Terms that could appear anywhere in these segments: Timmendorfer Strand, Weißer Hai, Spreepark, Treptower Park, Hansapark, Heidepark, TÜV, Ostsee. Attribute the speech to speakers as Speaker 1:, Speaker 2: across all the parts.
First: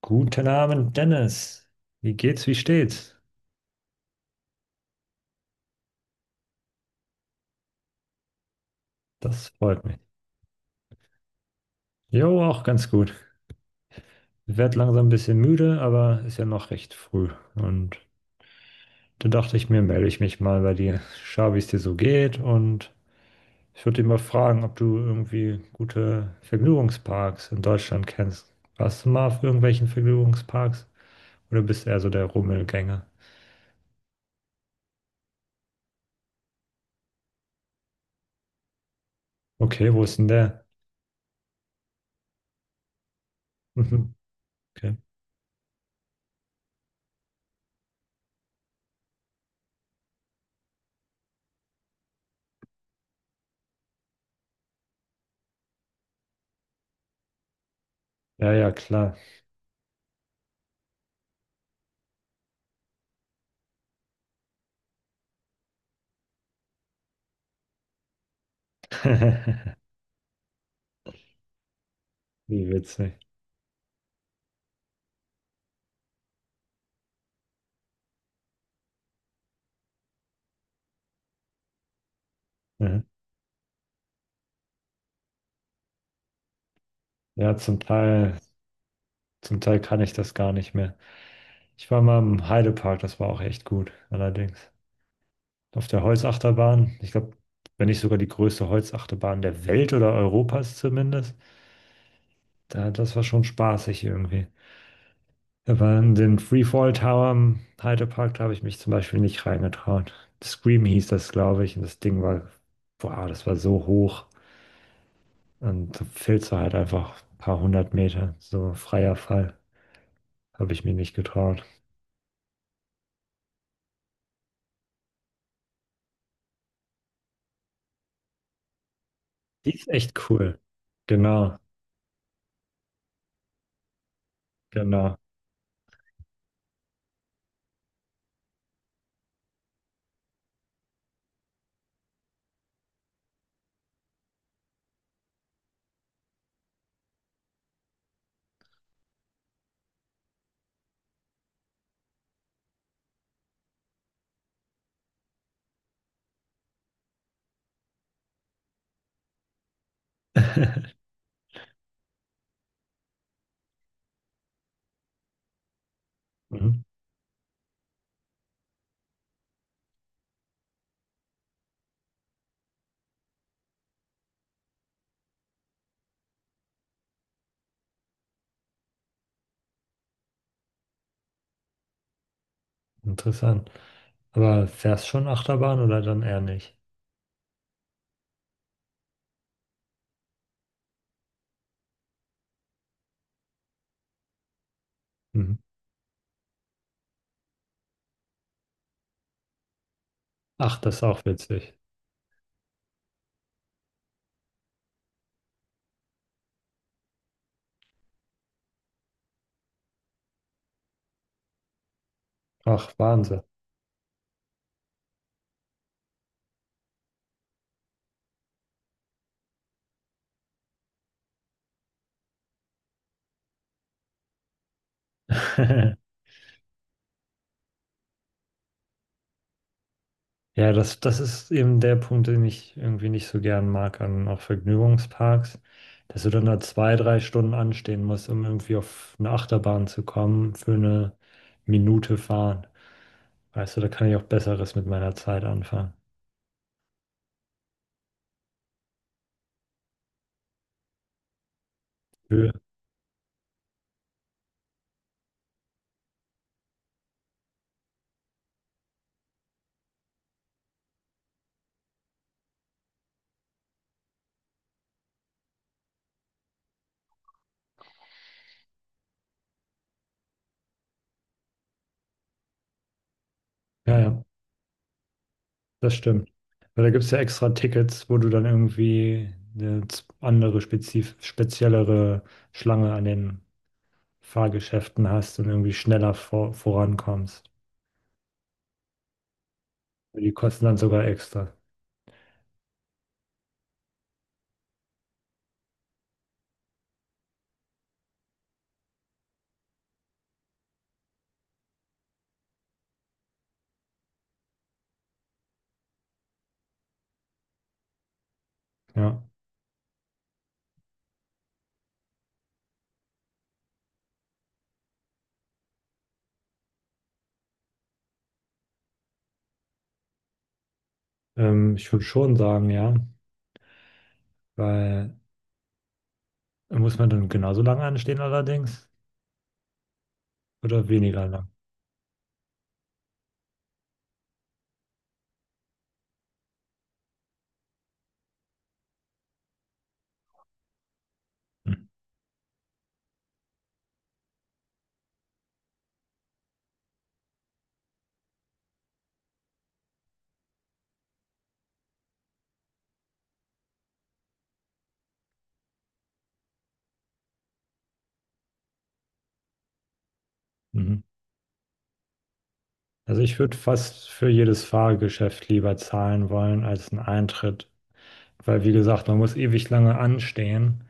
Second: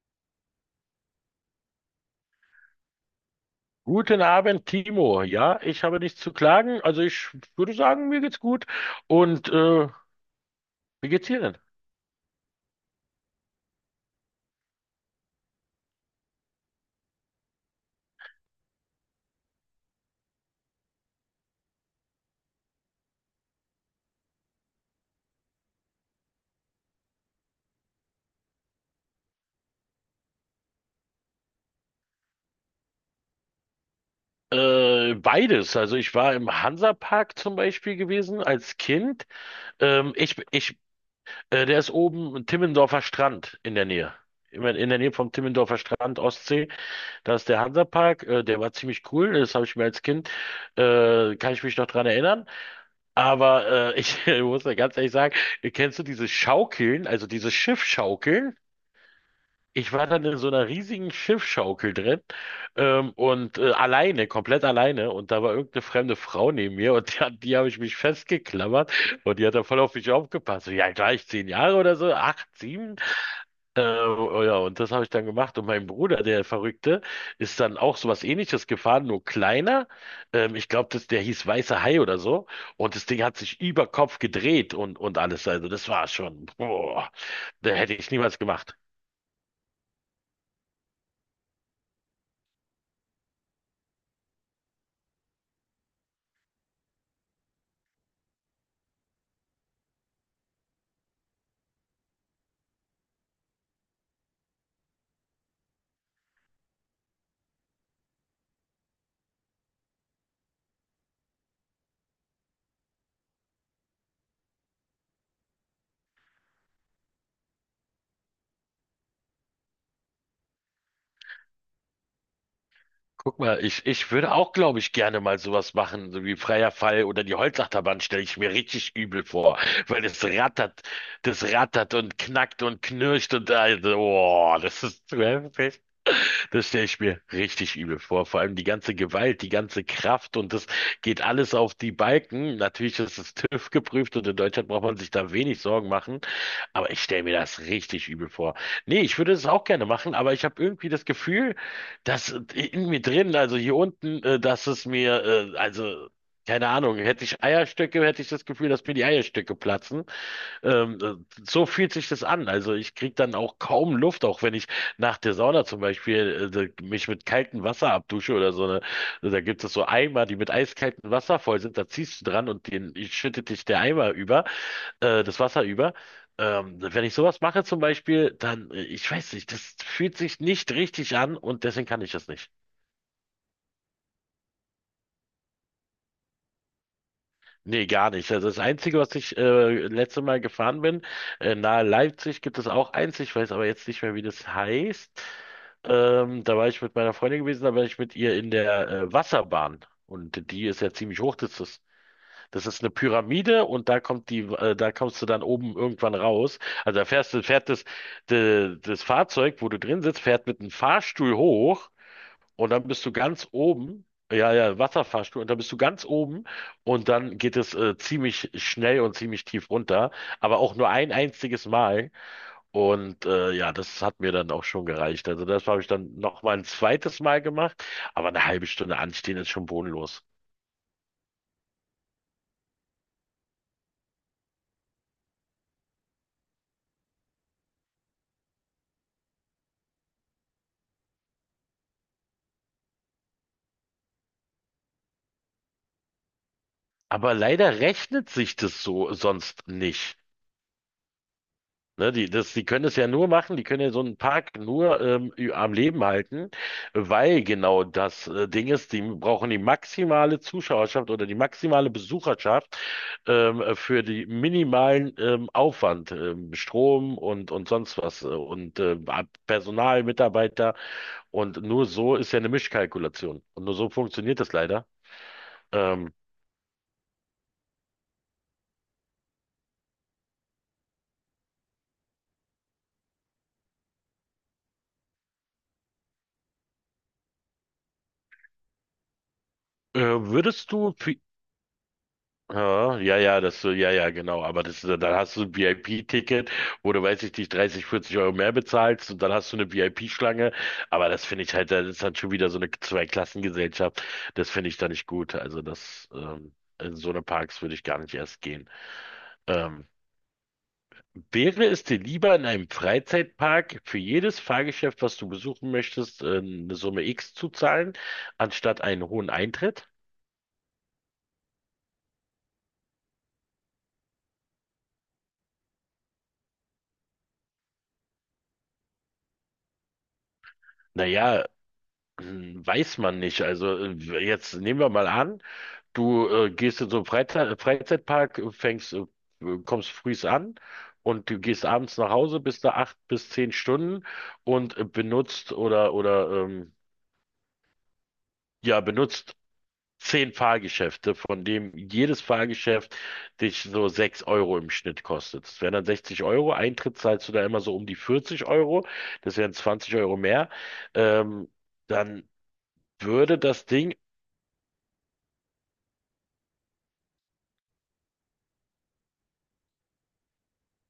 Speaker 1: Guten Abend, Dennis. Wie geht's, wie steht's?
Speaker 2: Guten Abend, Timo. Ja, ich habe nichts zu klagen. Also ich würde sagen, mir geht's gut.
Speaker 1: Das
Speaker 2: Und
Speaker 1: freut
Speaker 2: äh,
Speaker 1: mich.
Speaker 2: Wie geht's dir denn?
Speaker 1: Jo, auch ganz gut. Ich werde langsam ein bisschen müde, aber ist ja noch recht früh. Und da dachte ich mir, melde ich mich mal bei dir, schau, wie es dir so geht. Und ich würde dich mal fragen, ob du irgendwie gute Vergnügungsparks in Deutschland kennst. Warst du mal auf irgendwelchen Vergnügungsparks? Oder bist du eher so der Rummelgänger?
Speaker 2: Beides. Also ich war im Hansapark zum Beispiel gewesen als Kind.
Speaker 1: Okay, wo
Speaker 2: Ähm,
Speaker 1: ist denn
Speaker 2: ich,
Speaker 1: der?
Speaker 2: ich, Der ist oben im Timmendorfer Strand in der
Speaker 1: Mhm.
Speaker 2: Nähe. Immer in
Speaker 1: Okay.
Speaker 2: der Nähe vom Timmendorfer Strand, Ostsee. Da ist der Hansapark. Der war ziemlich cool. Das habe ich mir als Kind, kann ich mich noch dran erinnern. Aber ich muss ja ganz ehrlich sagen, kennst du diese Schaukeln, also diese
Speaker 1: Ja,
Speaker 2: Schiffschaukeln?
Speaker 1: ja, klar.
Speaker 2: Ich war dann in so einer riesigen Schiffsschaukel drin, alleine, komplett alleine. Und da war irgendeine fremde Frau neben mir und die, an die habe ich mich festgeklammert und die hat dann voll auf mich aufgepasst. So, ja, gleich 10 Jahre oder so, acht,
Speaker 1: Wie
Speaker 2: sieben.
Speaker 1: witzig.
Speaker 2: Äh, oh ja, und das habe ich dann gemacht. Und mein Bruder, der Verrückte, ist dann auch so was Ähnliches gefahren, nur kleiner. Ich glaube, der hieß Weißer Hai oder so. Und
Speaker 1: Ja,
Speaker 2: das Ding hat sich über Kopf gedreht und alles. Also das war schon, boah,
Speaker 1: ja,
Speaker 2: da
Speaker 1: zum
Speaker 2: hätte ich
Speaker 1: Teil
Speaker 2: niemals gemacht.
Speaker 1: Zum Teil kann ich das gar nicht mehr. Ich war mal im Heidepark, das war auch echt gut, allerdings. Auf der Holzachterbahn, ich glaube, wenn nicht sogar die größte Holzachterbahn der Welt oder Europas zumindest, da, das war schon spaßig irgendwie. Aber in den Freefall Tower im Heidepark, da habe ich mich zum Beispiel nicht reingetraut. Scream hieß das, glaube ich, und das Ding war, boah, das war so hoch. Und da fällst du halt einfach ein paar hundert Meter, so freier Fall, habe ich mir nicht getraut.
Speaker 2: Guck mal, ich würde auch, glaube ich, gerne mal sowas machen, so wie Freier Fall oder die Holzachterbahn stelle ich mir richtig übel vor,
Speaker 1: Die ist
Speaker 2: weil es
Speaker 1: echt cool.
Speaker 2: rattert, das
Speaker 1: Genau.
Speaker 2: rattert und knackt und knirscht und also, oh, das ist
Speaker 1: Genau.
Speaker 2: zu heftig. Das stelle ich mir richtig übel vor. Vor allem die ganze Gewalt, die ganze Kraft und das geht alles auf die Balken. Natürlich ist es TÜV geprüft und in Deutschland braucht man sich da wenig Sorgen machen. Aber ich stelle mir das richtig übel vor. Nee, ich würde es auch gerne machen, aber ich habe irgendwie das Gefühl, dass in mir drin, also hier unten, dass es mir, also keine Ahnung, hätte ich Eierstöcke, hätte ich das Gefühl, dass mir die Eierstöcke platzen. Ähm, äh, so fühlt sich das an. Also ich kriege dann auch kaum Luft, auch wenn ich nach der Sauna zum Beispiel äh,
Speaker 1: Mhm.
Speaker 2: da- mich mit kaltem Wasser abdusche oder so eine, da gibt es so Eimer, die mit eiskaltem Wasser voll sind, da ziehst du dran und den schüttet dich der Eimer über, das Wasser über. Wenn ich sowas mache zum Beispiel, dann ich weiß nicht, das fühlt sich nicht richtig an und deswegen kann ich das nicht.
Speaker 1: Interessant. Aber fährst schon Achterbahn oder dann eher nicht?
Speaker 2: Nee, gar nicht. Also das Einzige, was ich letzte Mal gefahren bin, nahe Leipzig gibt es auch eins, ich weiß aber jetzt nicht mehr, wie das heißt.
Speaker 1: Mhm.
Speaker 2: Da war ich mit meiner Freundin gewesen, da war ich mit ihr in der Wasserbahn. Und die
Speaker 1: Ach,
Speaker 2: ist ja
Speaker 1: das ist
Speaker 2: ziemlich
Speaker 1: auch
Speaker 2: hoch.
Speaker 1: witzig.
Speaker 2: Das ist eine Pyramide und da kommt die, da kommst du dann oben irgendwann raus. Also da fährst du, das Fahrzeug, wo du drin sitzt, fährt mit einem Fahrstuhl hoch und dann
Speaker 1: Ach,
Speaker 2: bist du
Speaker 1: Wahnsinn.
Speaker 2: ganz oben. Ja, ja, Wasserfahrstuhl. Und dann bist du ganz oben. Und dann geht es ziemlich schnell und ziemlich tief runter. Aber auch nur ein einziges Mal. Ja, das hat mir dann auch schon gereicht. Also das habe ich dann noch mal ein zweites Mal gemacht. Aber eine halbe Stunde anstehen ist schon bodenlos.
Speaker 1: Ja, das, das ist eben der Punkt, den ich irgendwie nicht so gern mag an auch Vergnügungsparks, dass du dann da zwei, drei Stunden anstehen musst, um irgendwie auf eine Achterbahn zu kommen für eine Minute fahren. Weißt du, da kann ich auch Besseres mit meiner Zeit anfangen.
Speaker 2: Aber leider rechnet sich das so sonst nicht. Ne, die,
Speaker 1: Höhe.
Speaker 2: das, die können es ja nur machen, die können ja so einen Park nur am Leben halten, weil genau das Ding ist, die brauchen die maximale Zuschauerschaft oder die maximale Besucherschaft für die minimalen Aufwand, Strom und sonst was und Personal, Mitarbeiter und nur so ist ja eine Mischkalkulation und nur so
Speaker 1: Ja, ja.
Speaker 2: funktioniert das leider.
Speaker 1: Das
Speaker 2: Ähm,
Speaker 1: stimmt. Weil da gibt es ja extra Tickets, wo du dann irgendwie eine andere, spezif speziellere Schlange an den Fahrgeschäften hast und irgendwie schneller vorankommst. Die kosten
Speaker 2: Würdest
Speaker 1: dann
Speaker 2: du
Speaker 1: sogar
Speaker 2: für
Speaker 1: extra.
Speaker 2: ja, ja, ja, ja, ja, genau. Aber das, dann hast du ein VIP-Ticket, wo du, weiß ich nicht, 30, 40 Euro mehr bezahlst und dann hast du eine VIP-Schlange. Aber das finde ich halt, das ist dann schon wieder so eine Zweiklassengesellschaft. Das finde ich da nicht gut. In so eine Parks würde ich gar nicht erst gehen.
Speaker 1: Ja.
Speaker 2: Ähm, Wäre es dir lieber in einem Freizeitpark für jedes Fahrgeschäft, was du besuchen möchtest, eine Summe X zu zahlen, anstatt einen hohen Eintritt?
Speaker 1: Ich würde schon sagen, ja. Weil muss man dann genauso lange anstehen allerdings oder weniger
Speaker 2: Naja,
Speaker 1: lang?
Speaker 2: hm, weiß man nicht. Jetzt nehmen wir mal an, du gehst in so einen Freizeitpark, kommst frühs an und du gehst
Speaker 1: Hm.
Speaker 2: abends nach Hause, bist da acht bis 10 Stunden und benutzt oder benutzt 10 Fahrgeschäfte, von dem jedes Fahrgeschäft dich so 6 Euro im Schnitt kostet. Das wären dann 60 Euro. Eintritt zahlst du da immer so um die 40 Euro. Das wären 20 Euro mehr.
Speaker 1: Mhm.
Speaker 2: Ähm, Dann
Speaker 1: Also
Speaker 2: würde
Speaker 1: ich würde
Speaker 2: das Ding
Speaker 1: fast für jedes Fahrgeschäft lieber zahlen wollen als einen Eintritt. Weil wie gesagt, man muss ewig lange anstehen.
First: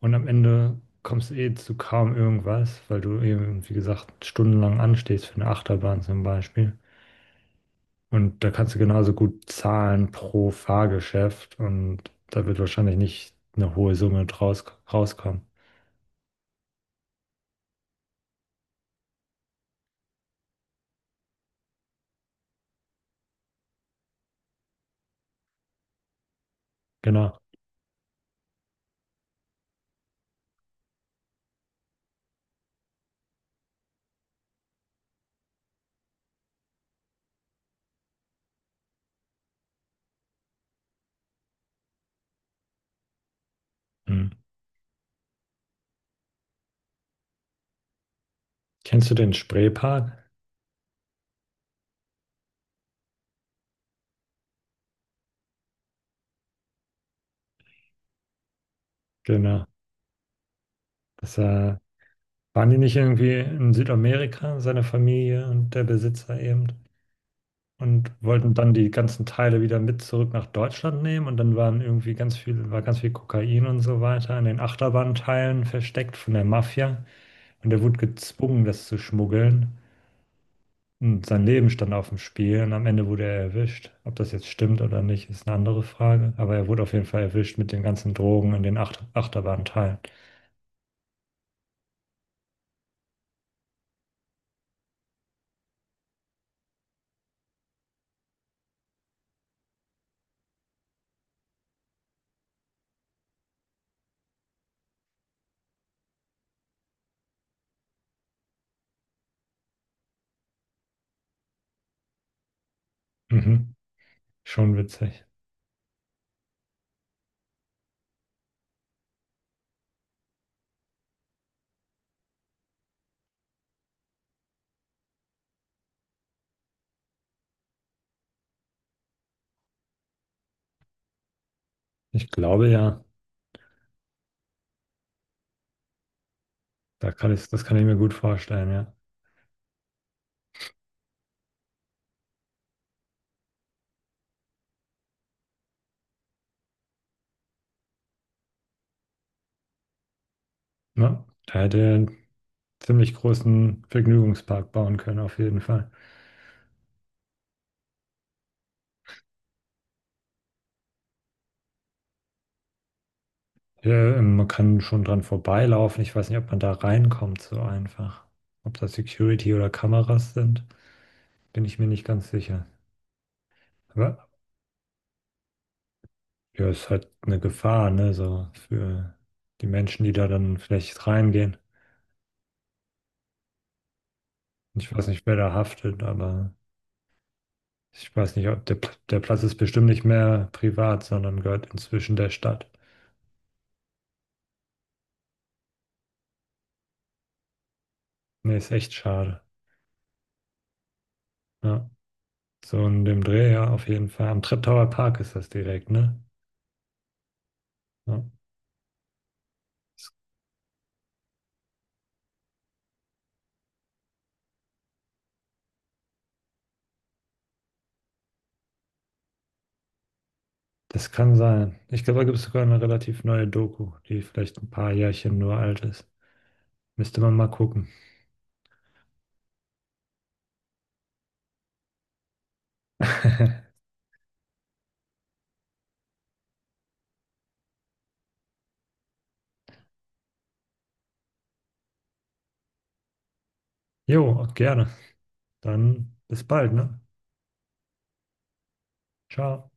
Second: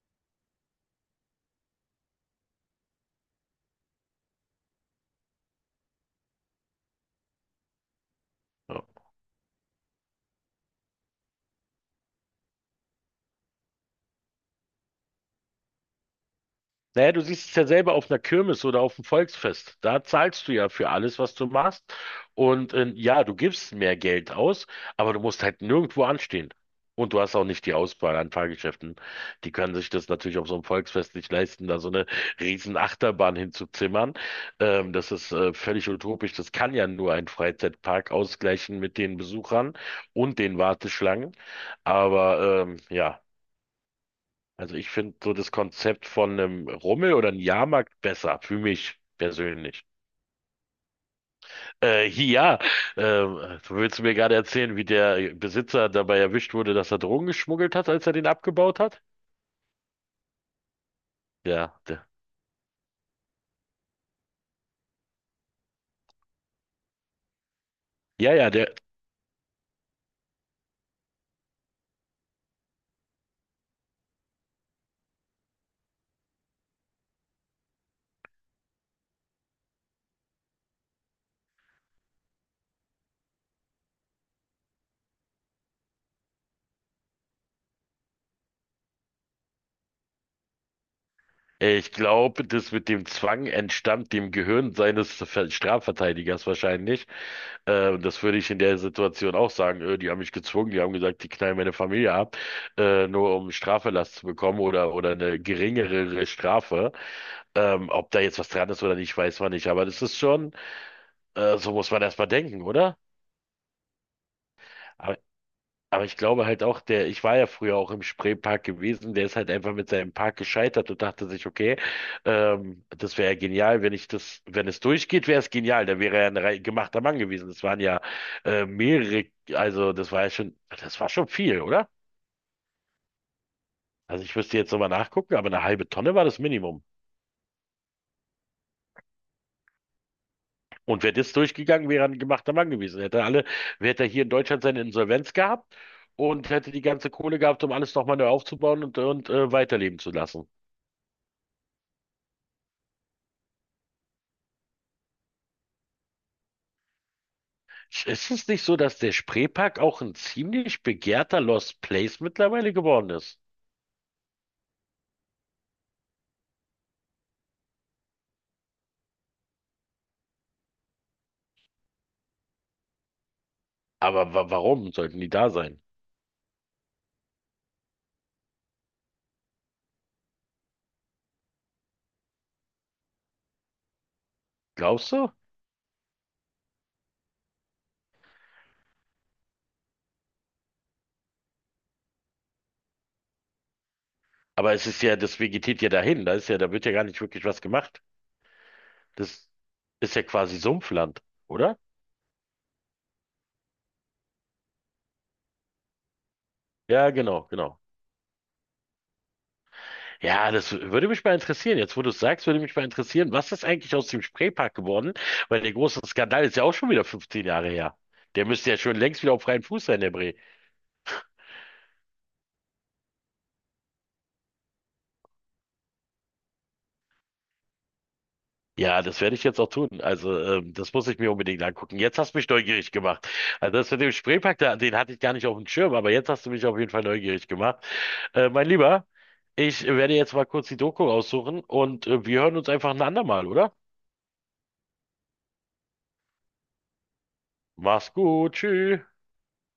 Speaker 1: Und am Ende kommst du eh zu kaum irgendwas, weil du eben, wie gesagt, stundenlang anstehst für eine Achterbahn zum Beispiel. Und da kannst du
Speaker 2: ja,
Speaker 1: genauso gut zahlen pro Fahrgeschäft und da wird wahrscheinlich nicht eine hohe Summe draus rauskommen.
Speaker 2: naja, du siehst es ja selber auf einer Kirmes oder auf dem Volksfest. Da zahlst du ja für alles, was du machst. Ja, du gibst mehr Geld aus, aber du musst halt nirgendwo anstehen. Und du hast
Speaker 1: Genau.
Speaker 2: auch nicht die Auswahl an Fahrgeschäften. Die können sich das natürlich auf so einem Volksfest nicht leisten, da so eine riesen Achterbahn hinzuzimmern. Das ist völlig utopisch. Das kann ja nur ein Freizeitpark ausgleichen mit den Besuchern und den Warteschlangen. Ja.
Speaker 1: Hm.
Speaker 2: Also ich finde so das Konzept von einem Rummel oder einem Jahrmarkt besser, für mich
Speaker 1: Kennst du den
Speaker 2: persönlich.
Speaker 1: Spreepark?
Speaker 2: Ja, du willst mir gerade erzählen, wie der Besitzer dabei erwischt wurde, dass er Drogen geschmuggelt hat, als er den abgebaut hat?
Speaker 1: Genau. Das,
Speaker 2: Ja, der,
Speaker 1: waren die nicht irgendwie in Südamerika, seine Familie und der Besitzer eben? Und
Speaker 2: ja, ja,
Speaker 1: wollten dann
Speaker 2: der,
Speaker 1: die ganzen Teile wieder mit zurück nach Deutschland nehmen und dann waren irgendwie war ganz viel Kokain und so weiter in den Achterbahnteilen versteckt von der Mafia und er wurde gezwungen, das zu schmuggeln und sein Leben stand auf dem Spiel und am Ende wurde er erwischt. Ob das jetzt stimmt oder nicht, ist eine andere Frage, aber er wurde auf jeden Fall erwischt mit den ganzen Drogen in den Achterbahnteilen.
Speaker 2: Ich glaube, das mit dem Zwang entstammt dem Gehirn seines Ver- Strafverteidigers wahrscheinlich. Das würde ich in der Situation auch sagen. Die haben mich gezwungen, die haben gesagt, die knallen meine Familie ab, nur um Straferlass zu bekommen oder eine geringere Strafe. Ob da jetzt was dran ist oder nicht, weiß man nicht. Aber das ist schon, so muss man erstmal denken, oder?
Speaker 1: Mhm. Schon witzig.
Speaker 2: Aber ich glaube halt auch, der, ich war ja früher auch im Spreepark gewesen, der ist halt einfach mit seinem Park gescheitert und dachte sich, okay, das wäre ja genial, wenn ich das, wenn es durchgeht, wäre es genial. Da wäre er ein rei- gemachter Mann gewesen. Das waren ja mehrere, also das war ja schon, das war schon viel, oder?
Speaker 1: Ich glaube ja,
Speaker 2: Also ich müsste jetzt nochmal nachgucken, aber eine halbe Tonne war das Minimum.
Speaker 1: da kann das kann ich mir gut vorstellen, ja.
Speaker 2: Und wäre das durchgegangen, wäre er ein gemachter Mann gewesen. Hätte alle, hätte er hier in Deutschland seine Insolvenz gehabt und hätte die ganze Kohle gehabt, um alles nochmal neu aufzubauen und weiterleben zu lassen.
Speaker 1: Ne? Da hätte ziemlich großen Vergnügungspark bauen können, auf jeden Fall.
Speaker 2: Ist es nicht so, dass der Spreepark auch ein ziemlich begehrter Lost Place mittlerweile geworden ist?
Speaker 1: Ja, man kann schon dran vorbeilaufen. Ich weiß nicht, ob man da reinkommt so einfach. Ob das Security oder Kameras sind, bin ich mir nicht ganz sicher. Aber
Speaker 2: Aber wa warum sollten die da sein?
Speaker 1: ja, ist halt eine Gefahr, ne, so für die Menschen, die da dann vielleicht reingehen. Ich weiß
Speaker 2: Glaubst
Speaker 1: nicht,
Speaker 2: du?
Speaker 1: wer da haftet, aber ich weiß nicht, ob der Platz ist bestimmt nicht mehr privat, sondern gehört inzwischen der Stadt.
Speaker 2: Aber es ist ja, das vegetiert ja dahin. Da ist ja, da wird ja gar nicht wirklich was gemacht.
Speaker 1: Nee, ist echt schade.
Speaker 2: Das ist ja quasi Sumpfland, oder?
Speaker 1: Ja. So in dem Dreh, ja, auf jeden Fall. Am Treptower Park ist das direkt, ne?
Speaker 2: Ja, genau, genau.
Speaker 1: Ja. Das,
Speaker 2: Ja, das würde mich mal interessieren. Jetzt, wo du es sagst, würde mich mal interessieren, was ist eigentlich aus dem Spreepark geworden? Weil der große Skandal ist ja auch schon wieder 15 Jahre her. Der müsste ja schon längst wieder auf freiem Fuß sein, der Bre.
Speaker 1: kann sein. Ich glaube, da gibt es sogar eine relativ neue Doku, die vielleicht ein paar Jährchen nur alt ist. Müsste man mal gucken.
Speaker 2: Ja, das werde ich jetzt auch tun. Das muss ich mir unbedingt angucken. Jetzt hast du mich neugierig gemacht. Also, das mit dem Spreepark, da, den hatte ich gar nicht auf dem Schirm, aber jetzt hast du mich auf jeden Fall neugierig gemacht. Mein Lieber, ich werde jetzt mal kurz die Doku raussuchen und wir hören uns einfach ein andermal, oder?
Speaker 1: Jo, gerne. Dann bis bald, ne?
Speaker 2: Mach's gut, tschüss.
Speaker 1: Ciao.